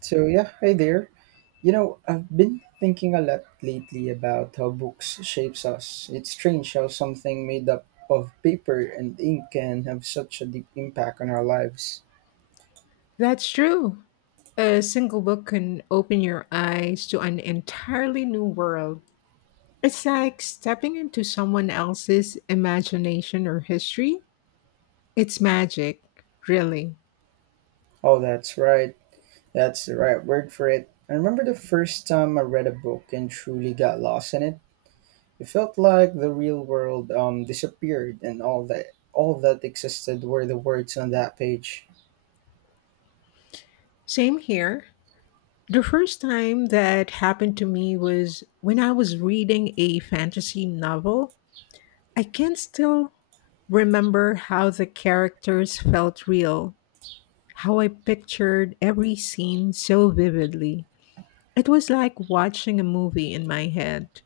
So yeah, hi there. I've been thinking a lot lately about how books shapes us. It's strange how something made up of paper and ink can have such a deep impact on our lives. That's true. A single book can open your eyes to an entirely new world. It's like stepping into someone else's imagination or history. It's magic, really. Oh, that's right. That's the right word for it. I remember the first time I read a book and truly got lost in it. It felt like the real world disappeared and all that existed were the words on that page. Same here. The first time that happened to me was when I was reading a fantasy novel. I can still remember how the characters felt real, how I pictured every scene so vividly. It was like watching a movie in my head.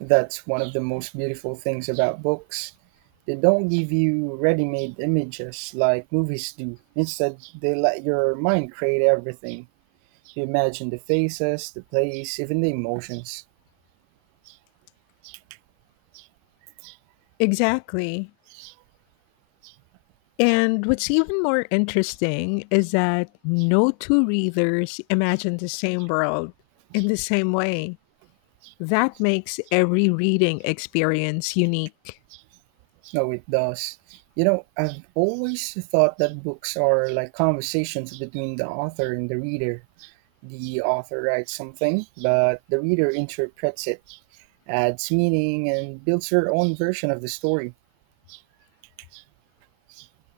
That's one of the most beautiful things about books. They don't give you ready made images like movies do. Instead, they let your mind create everything. You imagine the faces, the place, even the emotions. Exactly. And what's even more interesting is that no two readers imagine the same world in the same way. That makes every reading experience unique. No, it does. I've always thought that books are like conversations between the author and the reader. The author writes something, but the reader interprets it, adds meaning, and builds her own version of the story.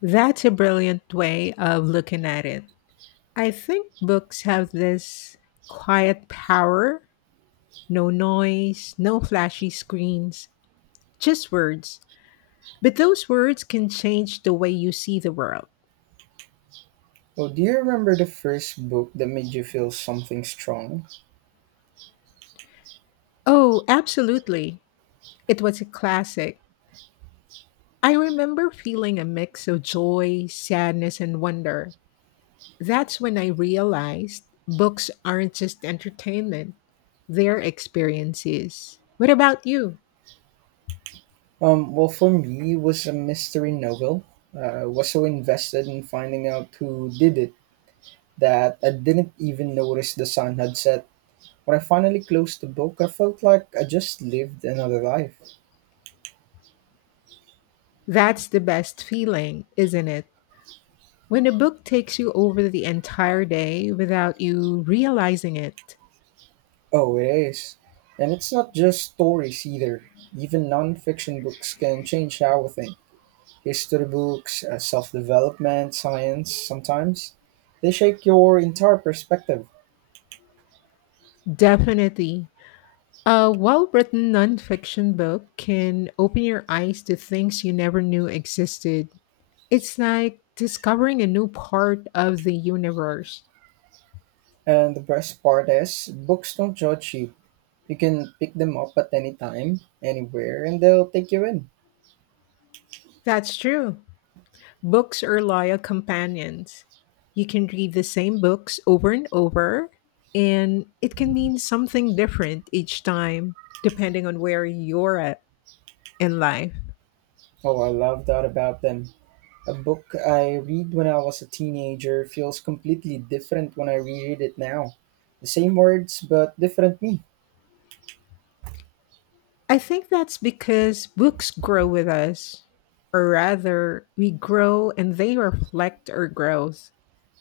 That's a brilliant way of looking at it. I think books have this quiet power, no noise, no flashy screens, just words. But those words can change the way you see the world. Oh, do you remember the first book that made you feel something strong? Oh, absolutely. It was a classic. I remember feeling a mix of joy, sadness, and wonder. That's when I realized books aren't just entertainment, they're experiences. What about you? Well, for me, it was a mystery novel. I was so invested in finding out who did it that I didn't even notice the sun had set. When I finally closed the book, I felt like I just lived another life. That's the best feeling, isn't it? When a book takes you over the entire day without you realizing it. Oh, it is. And it's not just stories either. Even non-fiction books can change how we think. History books, self-development, science, sometimes. They shake your entire perspective. Definitely. A well written nonfiction book can open your eyes to things you never knew existed. It's like discovering a new part of the universe. And the best part is, books don't judge you. You can pick them up at any time, anywhere, and they'll take you in. That's true. Books are loyal companions. You can read the same books over and over, and it can mean something different each time, depending on where you're at in life. Oh, I love that about them. A book I read when I was a teenager feels completely different when I reread it now. The same words, but different me. I think that's because books grow with us, or rather, we grow and they reflect our growth.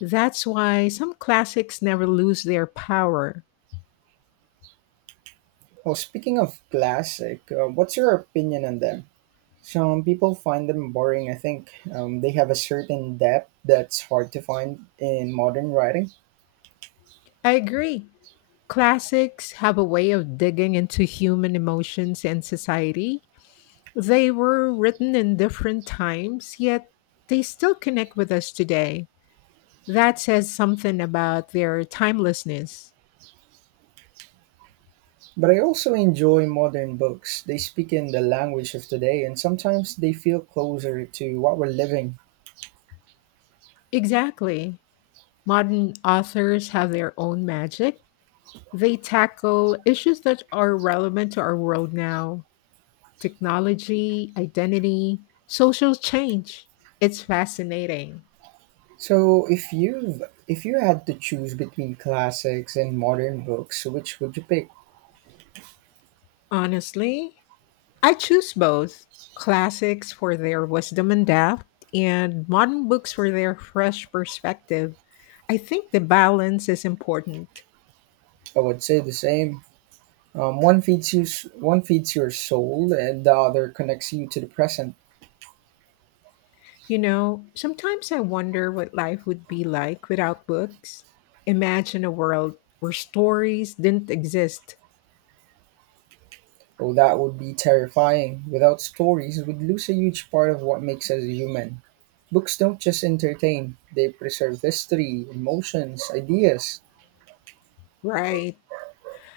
That's why some classics never lose their power. Oh, speaking of classic, what's your opinion on them? Some people find them boring, I think. They have a certain depth that's hard to find in modern writing. I agree. Classics have a way of digging into human emotions and society. They were written in different times, yet they still connect with us today. That says something about their timelessness. But I also enjoy modern books. They speak in the language of today and sometimes they feel closer to what we're living. Exactly. Modern authors have their own magic. They tackle issues that are relevant to our world now: technology, identity, social change. It's fascinating. So if you had to choose between classics and modern books, which would you pick? Honestly, I choose both: classics for their wisdom and depth, and modern books for their fresh perspective. I think the balance is important. I would say the same. One feeds your soul and the other connects you to the present. You know, sometimes I wonder what life would be like without books. Imagine a world where stories didn't exist, Oh, that would be terrifying. Without stories, we'd lose a huge part of what makes us human. Books don't just entertain, they preserve history, emotions, ideas. right?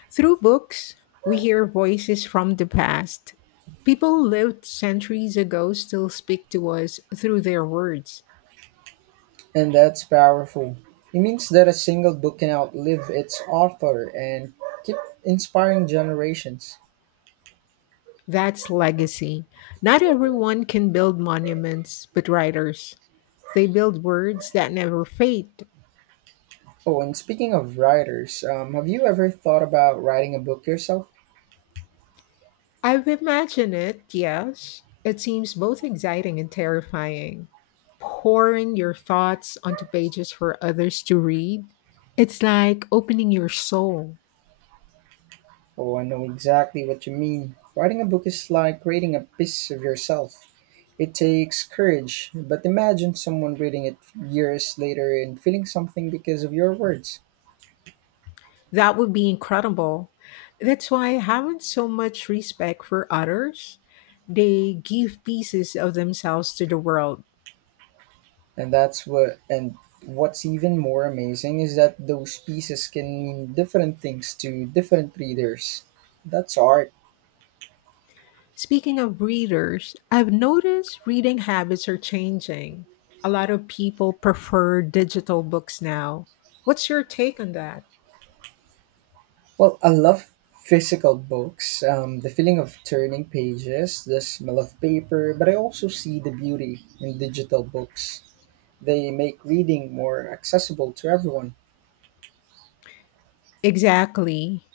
Through books, we hear voices from the past. People lived centuries ago still speak to us through their words. And that's powerful. It means that a single book can outlive its author and keep inspiring generations. That's legacy. Not everyone can build monuments, but writers. They build words that never fade. Oh, and speaking of writers, have you ever thought about writing a book yourself? I've imagined it, yes. It seems both exciting and terrifying. Pouring your thoughts onto pages for others to read, it's like opening your soul. Oh, I know exactly what you mean. Writing a book is like creating a piece of yourself. It takes courage, but imagine someone reading it years later and feeling something because of your words. That would be incredible. That's why I haven't so much respect for others. They give pieces of themselves to the world. And what's even more amazing is that those pieces can mean different things to different readers. That's art. Speaking of readers, I've noticed reading habits are changing. A lot of people prefer digital books now. What's your take on that? Well, I love physical books, the feeling of turning pages, the smell of paper. But I also see the beauty in digital books. They make reading more accessible to everyone. Exactly.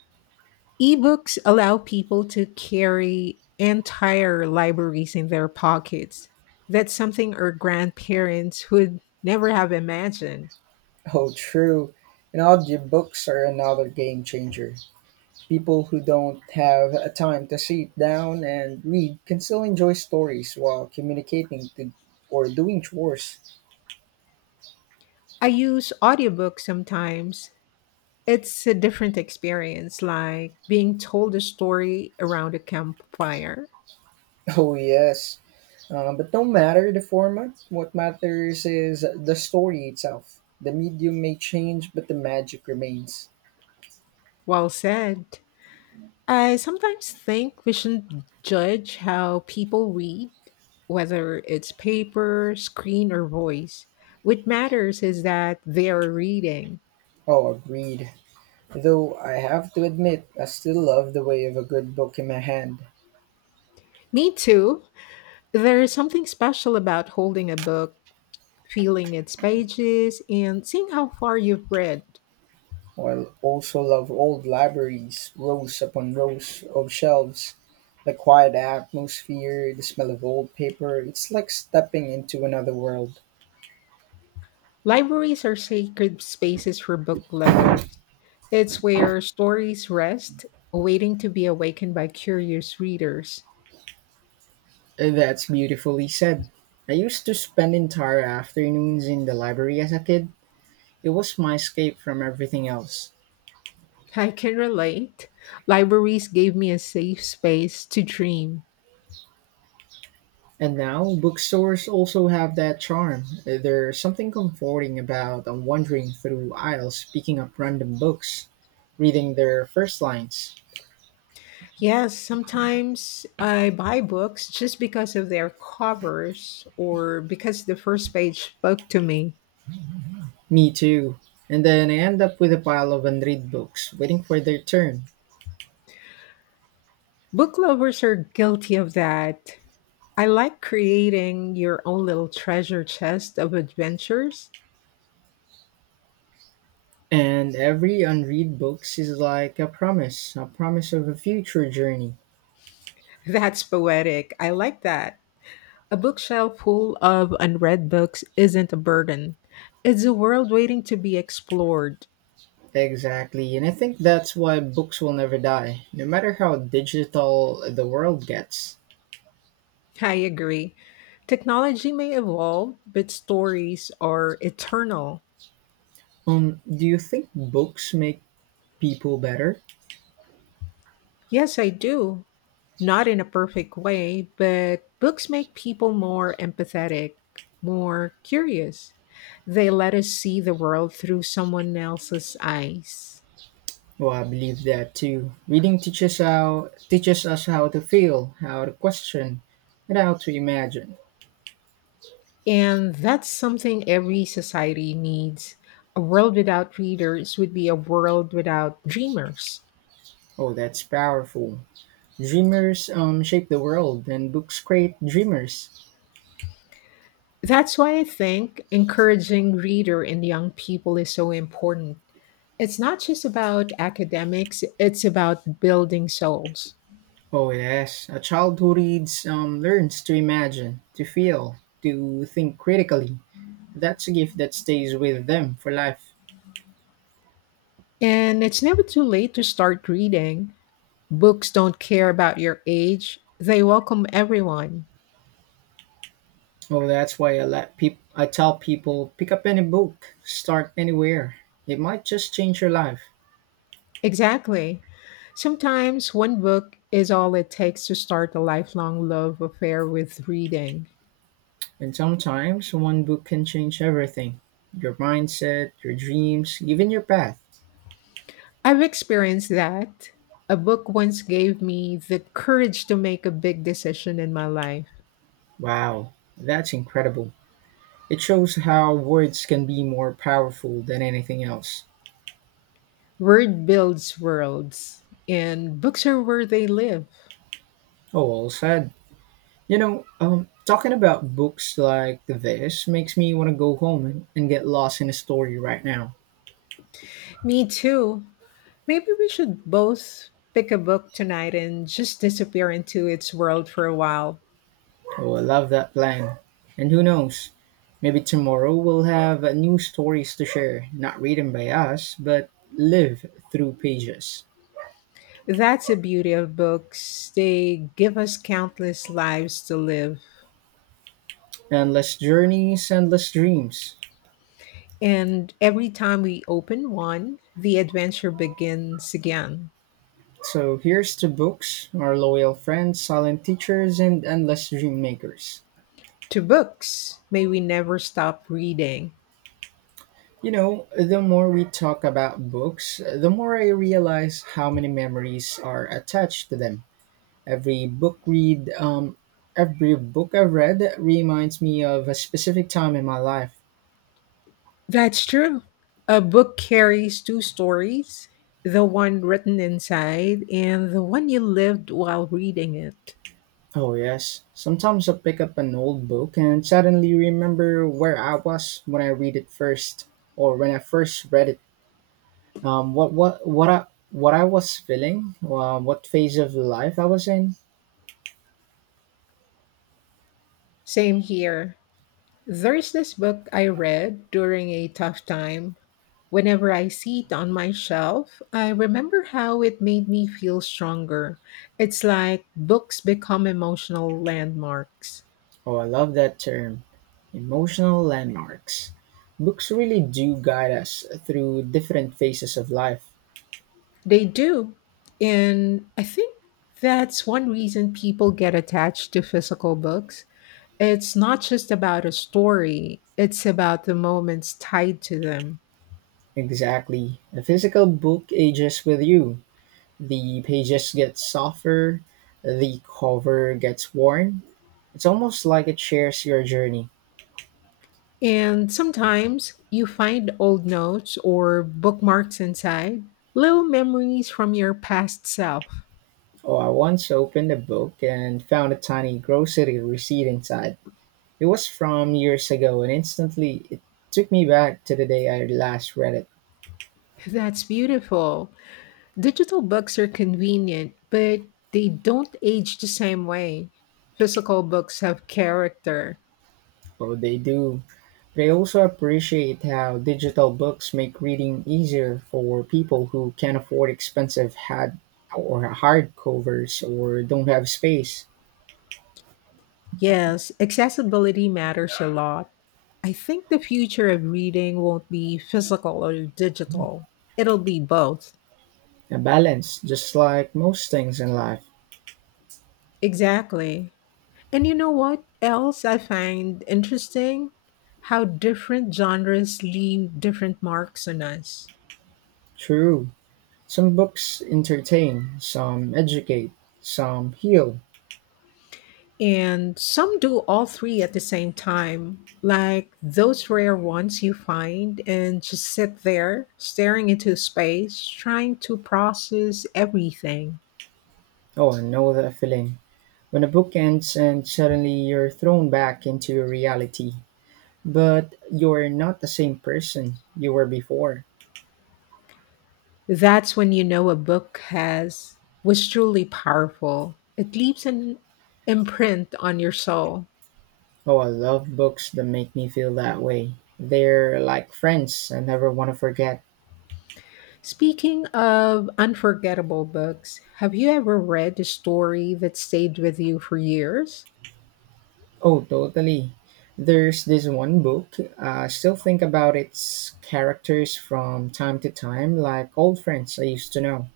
Ebooks allow people to carry entire libraries in their pockets. That's something our grandparents would never have imagined. Oh, true. And audiobooks are another game changer. People who don't have a time to sit down and read can still enjoy stories while communicating to, or doing chores. I use audiobooks sometimes. It's a different experience, like being told a story around a campfire. Oh, yes. But no matter the format, what matters is the story itself. The medium may change, but the magic remains. Well said. I sometimes think we shouldn't judge how people read, whether it's paper, screen, or voice. What matters is that they are reading. Oh, agreed. Though I have to admit, I still love the way of a good book in my hand. Me too. There is something special about holding a book, feeling its pages, and seeing how far you've read. While also love old libraries, rows upon rows of shelves, the quiet atmosphere, the smell of old paper, it's like stepping into another world. Libraries are sacred spaces for book lovers. It's where stories rest, waiting to be awakened by curious readers. That's beautifully said. I used to spend entire afternoons in the library as a kid. It was my escape from everything else. I can relate. Libraries gave me a safe space to dream. And now, bookstores also have that charm. There's something comforting about wandering through aisles picking up random books, reading their first lines. Yes, sometimes I buy books just because of their covers or because the first page spoke to me. Me too. And then I end up with a pile of unread books waiting for their turn. Book lovers are guilty of that. I like creating your own little treasure chest of adventures. And every unread books is like a promise of a future journey. That's poetic. I like that. A bookshelf full of unread books isn't a burden, it's a world waiting to be explored. Exactly. And I think that's why books will never die, no matter how digital the world gets. I agree. Technology may evolve, but stories are eternal. Do you think books make people better? Yes, I do. Not in a perfect way, but books make people more empathetic, more curious. They let us see the world through someone else's eyes. Well, I believe that too. Reading teaches us how to feel, how to question, and how to imagine. And that's something every society needs. A world without readers would be a world without dreamers. Oh, that's powerful. Dreamers shape the world, and books create dreamers. That's why I think encouraging reader in young people is so important. It's not just about academics, it's about building souls. Oh, yes. A child who reads learns to imagine, to feel, to think critically. That's a gift that stays with them for life. And it's never too late to start reading. Books don't care about your age, they welcome everyone. Oh, that's why I tell people pick up any book, start anywhere. It might just change your life. Exactly. Sometimes one book is all it takes to start a lifelong love affair with reading. And sometimes one book can change everything: your mindset, your dreams, even your path. I've experienced that. A book once gave me the courage to make a big decision in my life. Wow, that's incredible. It shows how words can be more powerful than anything else. Word builds worlds, and books are where they live. Oh, well said. Talking about books like this makes me want to go home and get lost in a story right now. Me too. Maybe we should both pick a book tonight and just disappear into its world for a while. Oh, I love that plan. And who knows? Maybe tomorrow we'll have new stories to share, not written by us, but live through pages. That's the beauty of books. They give us countless lives to live. Endless journeys, endless dreams. And every time we open one, the adventure begins again. So here's to books, our loyal friends, silent teachers, and endless dream makers. To books, may we never stop reading. The more we talk about books, the more I realize how many memories are attached to them. Every book read, um, every book I've read reminds me of a specific time in my life. That's true. A book carries two stories: the one written inside and the one you lived while reading it. Oh yes, sometimes I pick up an old book and suddenly remember where I was when I read it first, or when I first read it. Um, what what what I what I was feeling, what phase of life I was in. Same here. There's this book I read during a tough time. Whenever I see it on my shelf, I remember how it made me feel stronger. It's like books become emotional landmarks. Oh, I love that term. Emotional landmarks. Books really do guide us through different phases of life. They do. And I think that's one reason people get attached to physical books. It's not just about a story, it's about the moments tied to them. Exactly. A physical book ages with you. The pages get softer, the cover gets worn. It's almost like it shares your journey. And sometimes you find old notes or bookmarks inside, little memories from your past self. Oh, I once opened a book and found a tiny grocery receipt inside. It was from years ago, and instantly it took me back to the day I last read it. That's beautiful. Digital books are convenient, but they don't age the same way. Physical books have character. Oh, they do. They also appreciate how digital books make reading easier for people who can't afford expensive had or hardcovers or don't have space. Yes, accessibility matters a lot. I think the future of reading won't be physical or digital, it'll be both. A balance, just like most things in life. Exactly. And you know what else I find interesting? How different genres leave different marks on us. True. Some books entertain, some educate, some heal. And some do all three at the same time, like those rare ones you find and just sit there staring into space, trying to process everything. Oh, I know that feeling. When a book ends and suddenly you're thrown back into reality, but you're not the same person you were before. That's when you know a book has was truly powerful. It leaves an imprint on your soul. Oh, I love books that make me feel that way. They're like friends I never want to forget. Speaking of unforgettable books, have you ever read a story that stayed with you for years? Oh, totally. There's this one book. I still think about its characters from time to time, like old friends I used to know.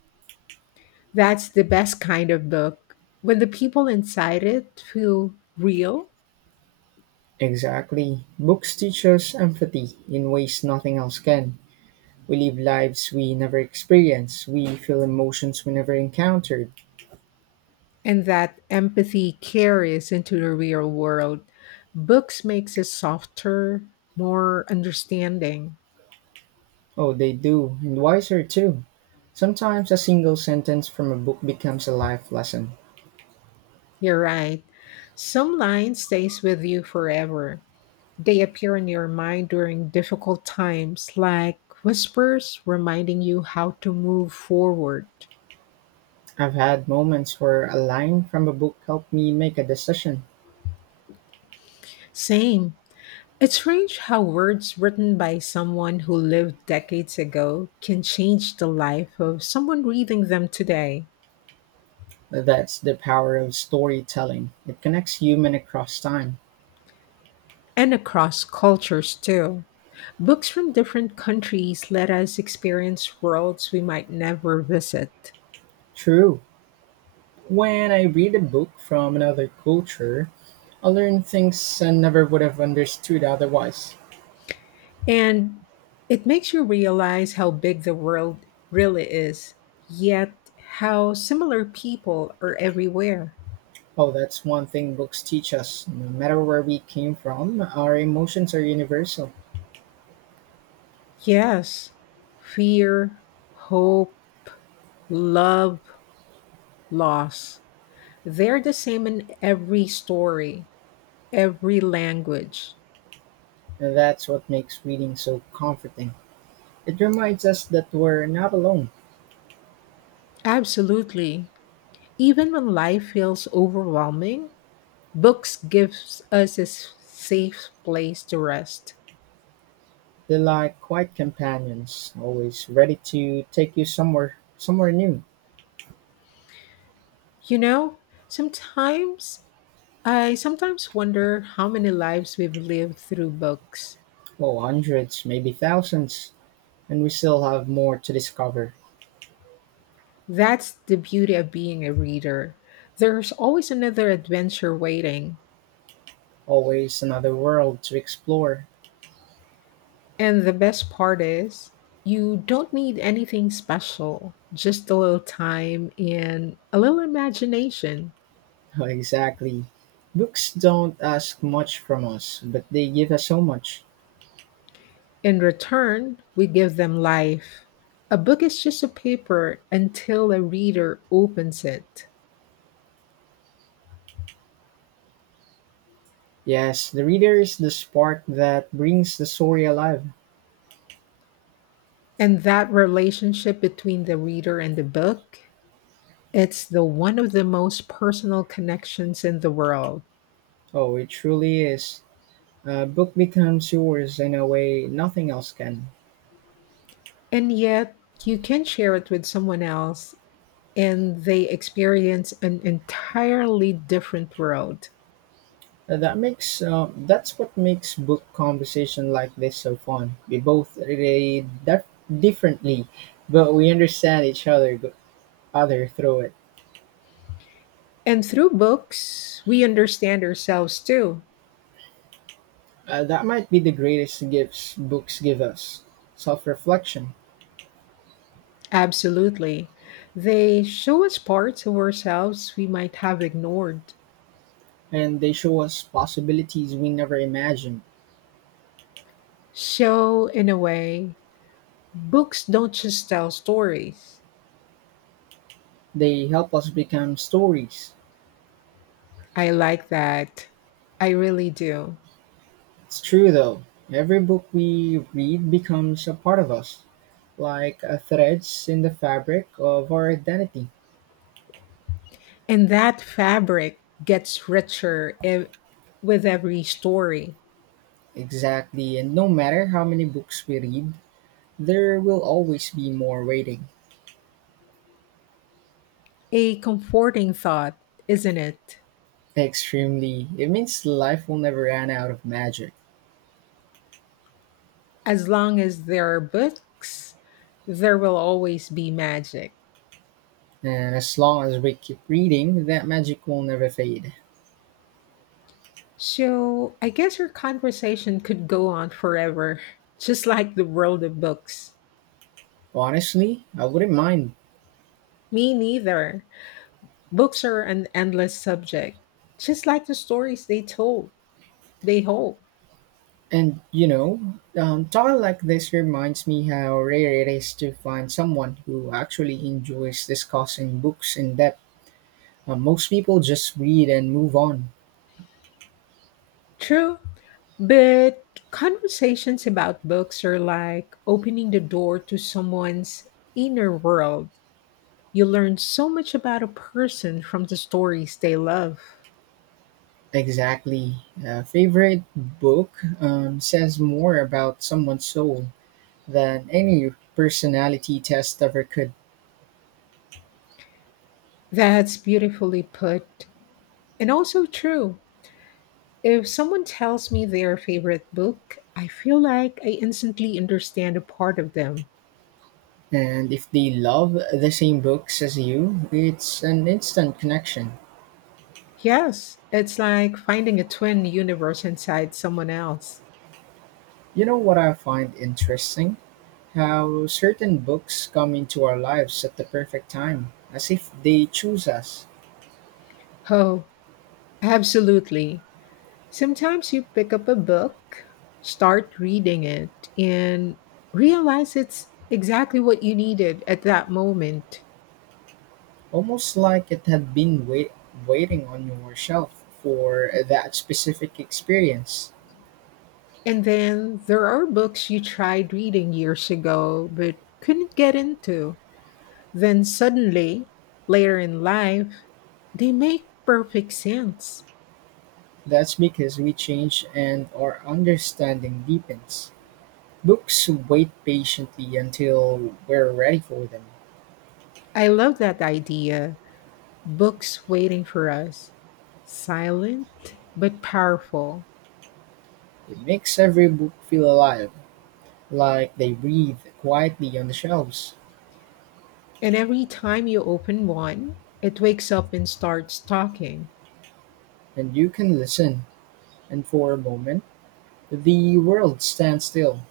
That's the best kind of book. When the people inside it feel real Exactly. Books teach us empathy in ways nothing else can. We live lives we never experience. We feel emotions we never encountered. and that empathy carries into the real world, books makes us softer, more understanding. Oh, they do, and wiser too. Sometimes a single sentence from a book becomes a life lesson. You're right. Some line stays with you forever. They appear in your mind during difficult times, like whispers reminding you how to move forward. I've had moments where a line from a book helped me make a decision. Same. It's strange how words written by someone who lived decades ago can change the life of someone reading them today, That's the power of storytelling. It connects human across time. and across cultures too. Books from different countries let us experience worlds we might never visit. True. When I read a book from another culture, I learn things I never would have understood otherwise. And it makes you realize how big the world really is, yet how similar people are everywhere. Oh, that's one thing books teach us. No matter where we came from, our emotions are universal. Yes, fear, hope, love, loss. They're the same in every story, every language. And that's what makes reading so comforting. It reminds us that we're not alone. Absolutely. Even when life feels overwhelming, books gives us a safe place to rest. They lie quiet companions, always ready to take you somewhere new. You know, sometimes I sometimes wonder how many lives we've lived through books. Well, hundreds, maybe thousands, and we still have more to discover. That's the beauty of being a reader. There's always another adventure waiting. Always another world to explore. And the best part is, you don't need anything special, just a little time and a little imagination. Exactly. Books don't ask much from us, but they give us so much. In return, we give them life. A book is just a paper until a reader opens it. Yes, the reader is the spark that brings the story alive. And that relationship between the reader and the book, it's the one of the most personal connections in the world. Oh, it truly is. A book becomes yours in a way nothing else can. And yet you can share it with someone else and they experience an entirely different world. That's what makes book conversation like this so fun. We both read differently, but we understand each other through it. And through books, we understand ourselves too. That might be the greatest gifts books give us: self-reflection, Absolutely. They show us parts of ourselves we might have ignored. and they show us possibilities we never imagined. So, in a way, books don't just tell stories. They help us become stories. I like that. I really do. It's true though. Every book we read becomes a part of us, like a threads in the fabric of our identity. And that fabric gets richer with every story. Exactly, and no matter how many books we read, there will always be more waiting. A comforting thought, isn't it? Extremely. It means life will never run out of magic. As long as there are books, there will always be magic. And as long as we keep reading, that magic will never fade. So I guess our conversation could go on forever, just like the world of books. Honestly, I wouldn't mind. Me neither. Books are an endless subject, just like the stories they hold. And talking like this reminds me how rare it is to find someone who actually enjoys discussing books in depth. Most people just read and move on. True, but conversations about books are like opening the door to someone's inner world. You learn so much about a person from the stories they love. Exactly. A favorite book says more about someone's soul than any personality test ever could. That's beautifully put and also true. If someone tells me their favorite book, I feel like I instantly understand a part of them. And if they love the same books as you, it's an instant connection. Yes, it's like finding a twin universe inside someone else. You know what I find interesting? How certain books come into our lives at the perfect time, as if they choose us, Oh, absolutely. Sometimes you pick up a book, start reading it, and realize it's exactly what you needed at that moment. almost like it had been waiting on your shelf for that specific experience. And then there are books you tried reading years ago but couldn't get into. Then suddenly, later in life, they make perfect sense. That's because we change and our understanding deepens. Books wait patiently until we're ready for them. I love that idea. Books waiting for us. Silent but powerful. It makes every book feel alive, like they breathe quietly on the shelves. And every time you open one, it wakes up and starts talking. And you can listen, and for a moment, the world stands still.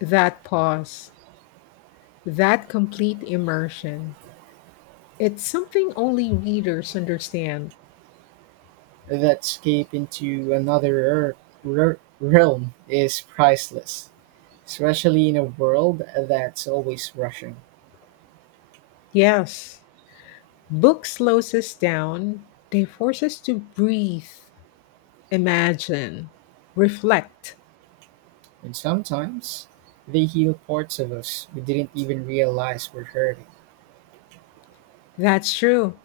That pause, that complete immersion. It's something only readers understand. That escape into another realm is priceless, especially in a world that's always rushing. Yes, book slows us down. They force us to breathe, imagine, reflect. And sometimes they heal parts of us we didn't even realize were hurting. That's true.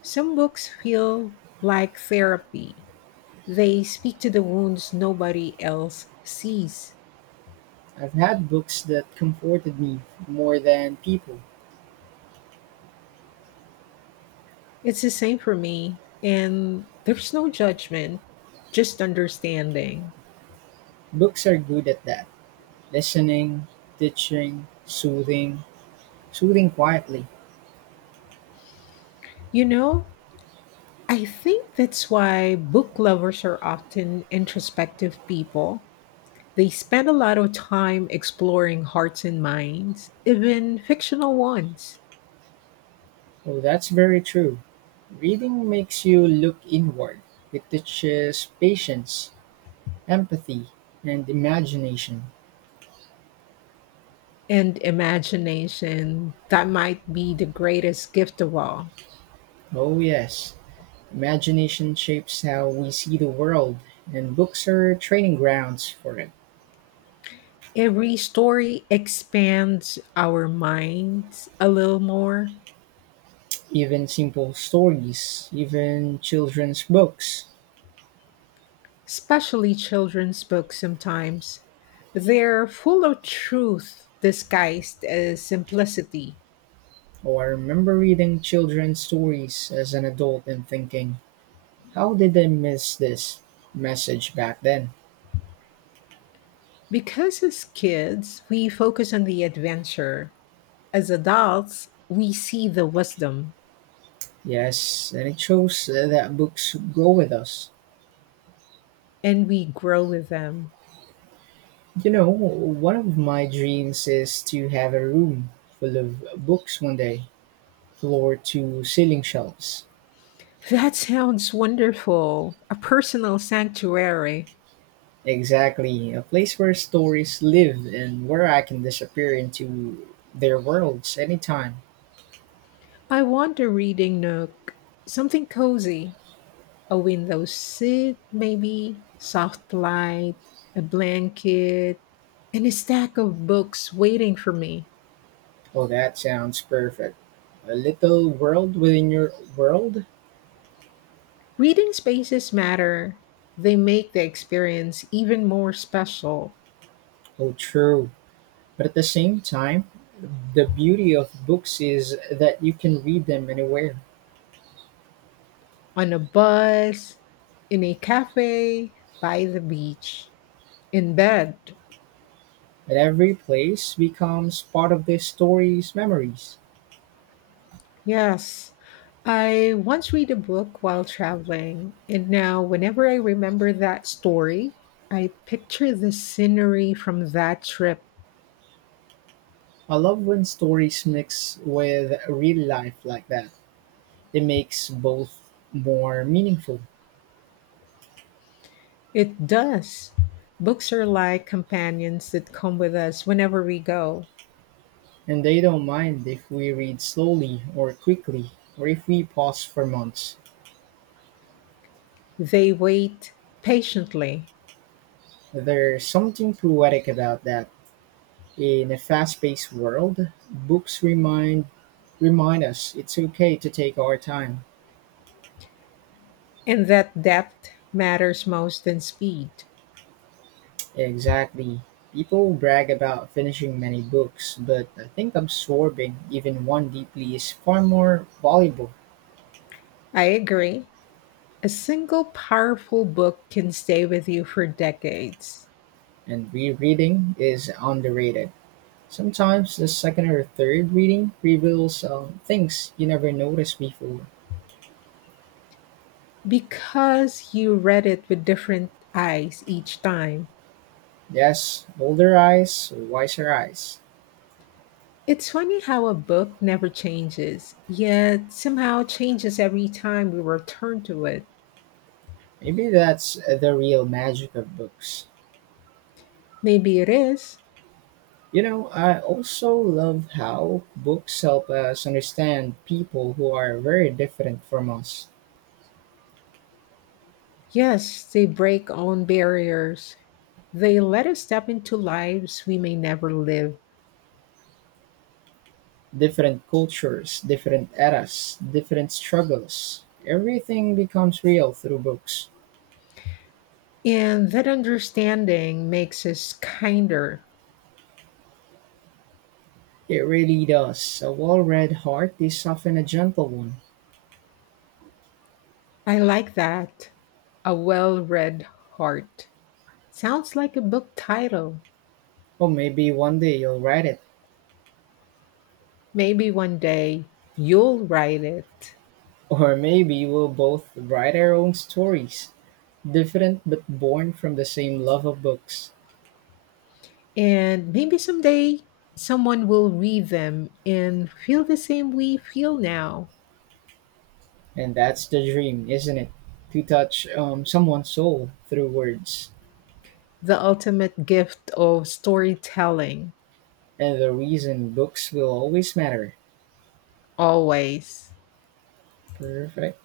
Some books feel like therapy. They speak to the wounds nobody else sees. I've had books that comforted me more than people. It's the same for me. And there's no judgment, just understanding. Books are good at that listening, teaching, soothing quietly. You know, I think that's why book lovers are often introspective people. They spend a lot of time exploring hearts and minds, even fictional ones, Oh, that's very true. Reading makes you look inward, it teaches patience, empathy, and imagination. and imagination that might be the greatest gift of all. Oh, yes, imagination shapes how we see the world, and books are training grounds for it. Every story expands our minds a little more. Even simple stories, even children's books. Especially children's books sometimes. They're full of truth disguised as simplicity. Oh, I remember reading children's stories as an adult and thinking, how did I miss this message back then? Because as kids, we focus on the adventure. As adults, we see the wisdom Yes, and it shows that books go with us. and we grow with them. One of my dreams is to have a room full of books one day, floor to ceiling shelves. That sounds wonderful. A personal sanctuary. Exactly, a place where stories live and where I can disappear into their worlds anytime. I want a reading nook, something cozy. A window seat, maybe, soft light, a blanket, and a stack of books waiting for me. Oh, that sounds perfect. A little world within your world? Reading spaces matter. They make the experience even more special. Oh, true. But at the same time, the beauty of books is that you can read them anywhere, On a bus, in a cafe, by the beach, in bed. and every place becomes part of the story's memories. Yes, I once read a book while traveling, and now whenever I remember that story, I picture the scenery from that trip. I love when stories mix with real life like that. It makes both more meaningful, It does. Books are like companions that come with us whenever we go. and they don't mind if we read slowly or quickly, or if we pause for months. They wait patiently, There's something poetic about that. In a fast-paced world, books remind us it's okay to take our time. and that depth matters most than speed. Exactly. People brag about finishing many books, but I think absorbing even one deeply is far more valuable, I agree. A single powerful book can stay with you for decades and rereading is underrated. Sometimes the second or third reading reveals things you never noticed before. because you read it with different eyes each time. Yes, older eyes, wiser eyes. It's funny how a book never changes, yet somehow changes every time we return to it. Maybe that's the real magic of books. Maybe it is. I also love how books help us understand people who are very different from us. Yes, they break on barriers. They let us step into lives we may never live. Different cultures, different eras, different struggles. Everything becomes real through books. And that understanding makes us kinder. It really does. A well read heart is often a gentle one. I like that. A well read heart. Sounds like a book title. Or maybe one day you'll write it. Maybe one day you'll write it. Or maybe we'll both write our own stories. Different but born from the same love of books. And maybe someday someone will read them and feel the same we feel now. And that's the dream, isn't it? To touch someone's soul through words. The ultimate gift of storytelling, And the reason books will always matter. always. Perfect.